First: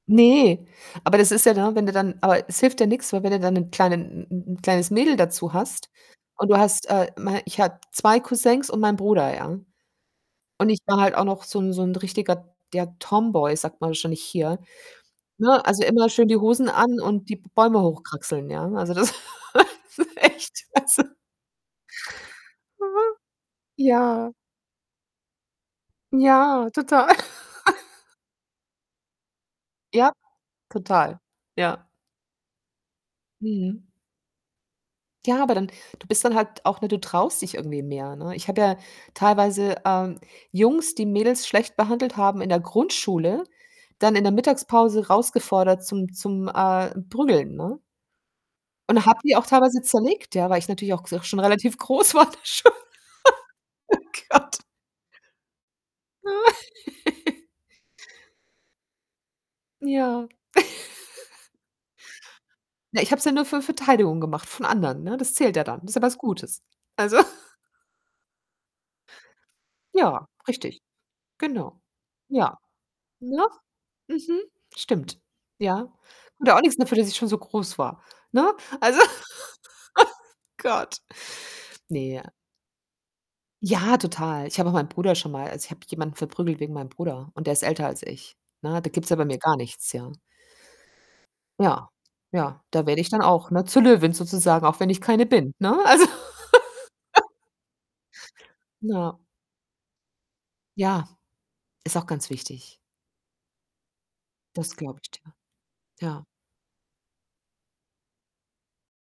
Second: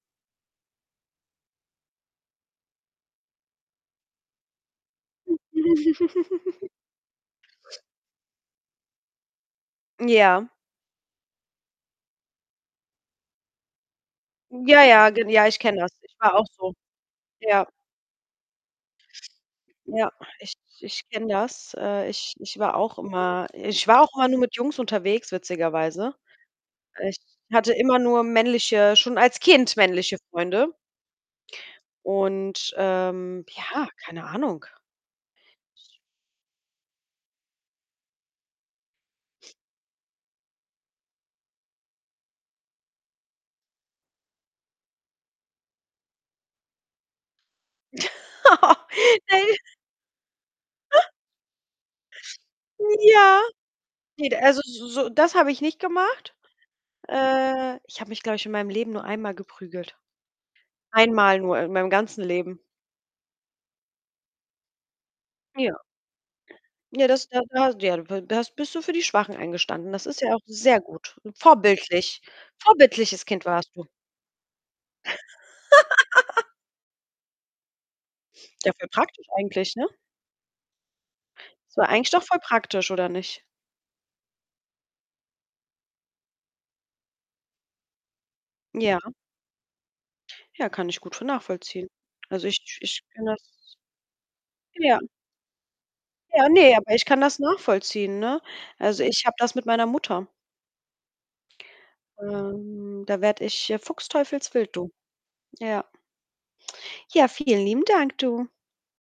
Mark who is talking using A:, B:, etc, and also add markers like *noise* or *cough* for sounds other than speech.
A: Ne, aber das ist ja, ne, wenn du dann aber es hilft ja nix, weil wenn du dann 'nen kleinen 'n 'n 'n kleines Mädel dazu hast und du
B: *chuckles*
A: hast, äh, mein ich habe 2 Cousins und meinen Bruder, ja?
B: Ja.
A: Und ich war halt auch noch so 'n so 'n richtiger, ja, Tomboy sagt man wahrscheinlich hier,
B: Ja, ja, gen ja, ich
A: ne?
B: kenne
A: Also,
B: das.
A: immer
B: Ich
A: schön
B: war
A: die
B: auch
A: Hosen
B: so.
A: an und die
B: Ja.
A: Bäume hochkraxeln, ja? Also, das
B: Ja,
A: *laughs*
B: ich
A: echt,
B: ich
A: also
B: kenne das. Äh, ich ich war auch
A: Mhm,
B: immer ich war auch immer
A: ja.
B: nur mit Jungs unterwegs witzigerweise.
A: Ja, total.
B: Äh, ich hatte
A: *laughs*
B: immer nur männliche schon als Kind
A: Ja,
B: männliche Freunde.
A: total. Ja.
B: Und, ähm,
A: Mhm.
B: ja, keine Ahnung.
A: Ja, aber dann du bist dann halt auch, ne, du traust dich irgendwie mehr, ne? Ich habe ja teilweise, ähm, Jungs, die Mädels schlecht behandelt haben, in der Grundschule dann in der Mittagspause rausgefordert zum zum, äh, Prügeln, ne?
B: *laughs*
A: Und habe die
B: Ne.
A: auch teilweise zerlegt, ja, weil ich natürlich auch
B: *chuckles*
A: g schon relativ groß war da schon. *laughs*
B: Ja.
A: Oh
B: Ne, d
A: Gott.
B: also, s so das habe ich nicht gemacht.
A: Ah. *giggles*
B: Äh, ich habe mich, glaube ich, in meinem Leben nur einmal geprügelt.
A: Ja.
B: Einmal
A: *chuckles*
B: nur in meinem ganzen Leben.
A: Na, ich habe es ja nur für Verteidigung gemacht von anderen, ne? Das zählt ja
B: Ja.
A: dann, ist ja was Gutes.
B: Ja,
A: Also
B: das
A: *chuckles*
B: *unintelligible* da hast bist du für die Schwachen eingestanden. Das ist
A: Ja,
B: ja auch sehr
A: richtig,
B: gut.
A: genau.
B: Vorbildlich,
A: Ja,
B: vorbildliches Kind
A: ne?
B: warst du.
A: Mhm, stimmt, ja.
B: *laughs*
A: Konnte auch nix dafür, dass ich schon so groß war, ne?
B: Ja, voll
A: Also, oh
B: praktisch eigentlich, ne?
A: Gott,
B: Es war eigentlich doch
A: ne.
B: voll praktisch oder nicht?
A: Ja, total. Ich habe auch meinen Bruder schon mal also, ich habe jemanden verprügelt wegen meinem Bruder und der ist älter als ich, ne? Da gibt's
B: Ja.
A: ja bei mir gar nichts, ja?
B: Ja, kann ich gut vo nachvollziehen.
A: Ja,
B: Also,
A: ja,
B: ich
A: da
B: ich
A: werde ich dann
B: kenne das
A: auch, ne, zur Löwin sozusagen, auch wenn
B: Ja.
A: ich keine bin, ne? Also.
B: Ja, ne, aber ich kann
A: *laughs*
B: das nachvollziehen, ne? Also,
A: Na.
B: ich habe das mit meiner Mutter.
A: Ja, ist auch ganz wichtig.
B: Ähm, da werde ich, äh, Fuchsteufelswild
A: Das
B: du.
A: glaube ich dir,
B: Ja.
A: ja.
B: Ja, vielen lieben Dank du.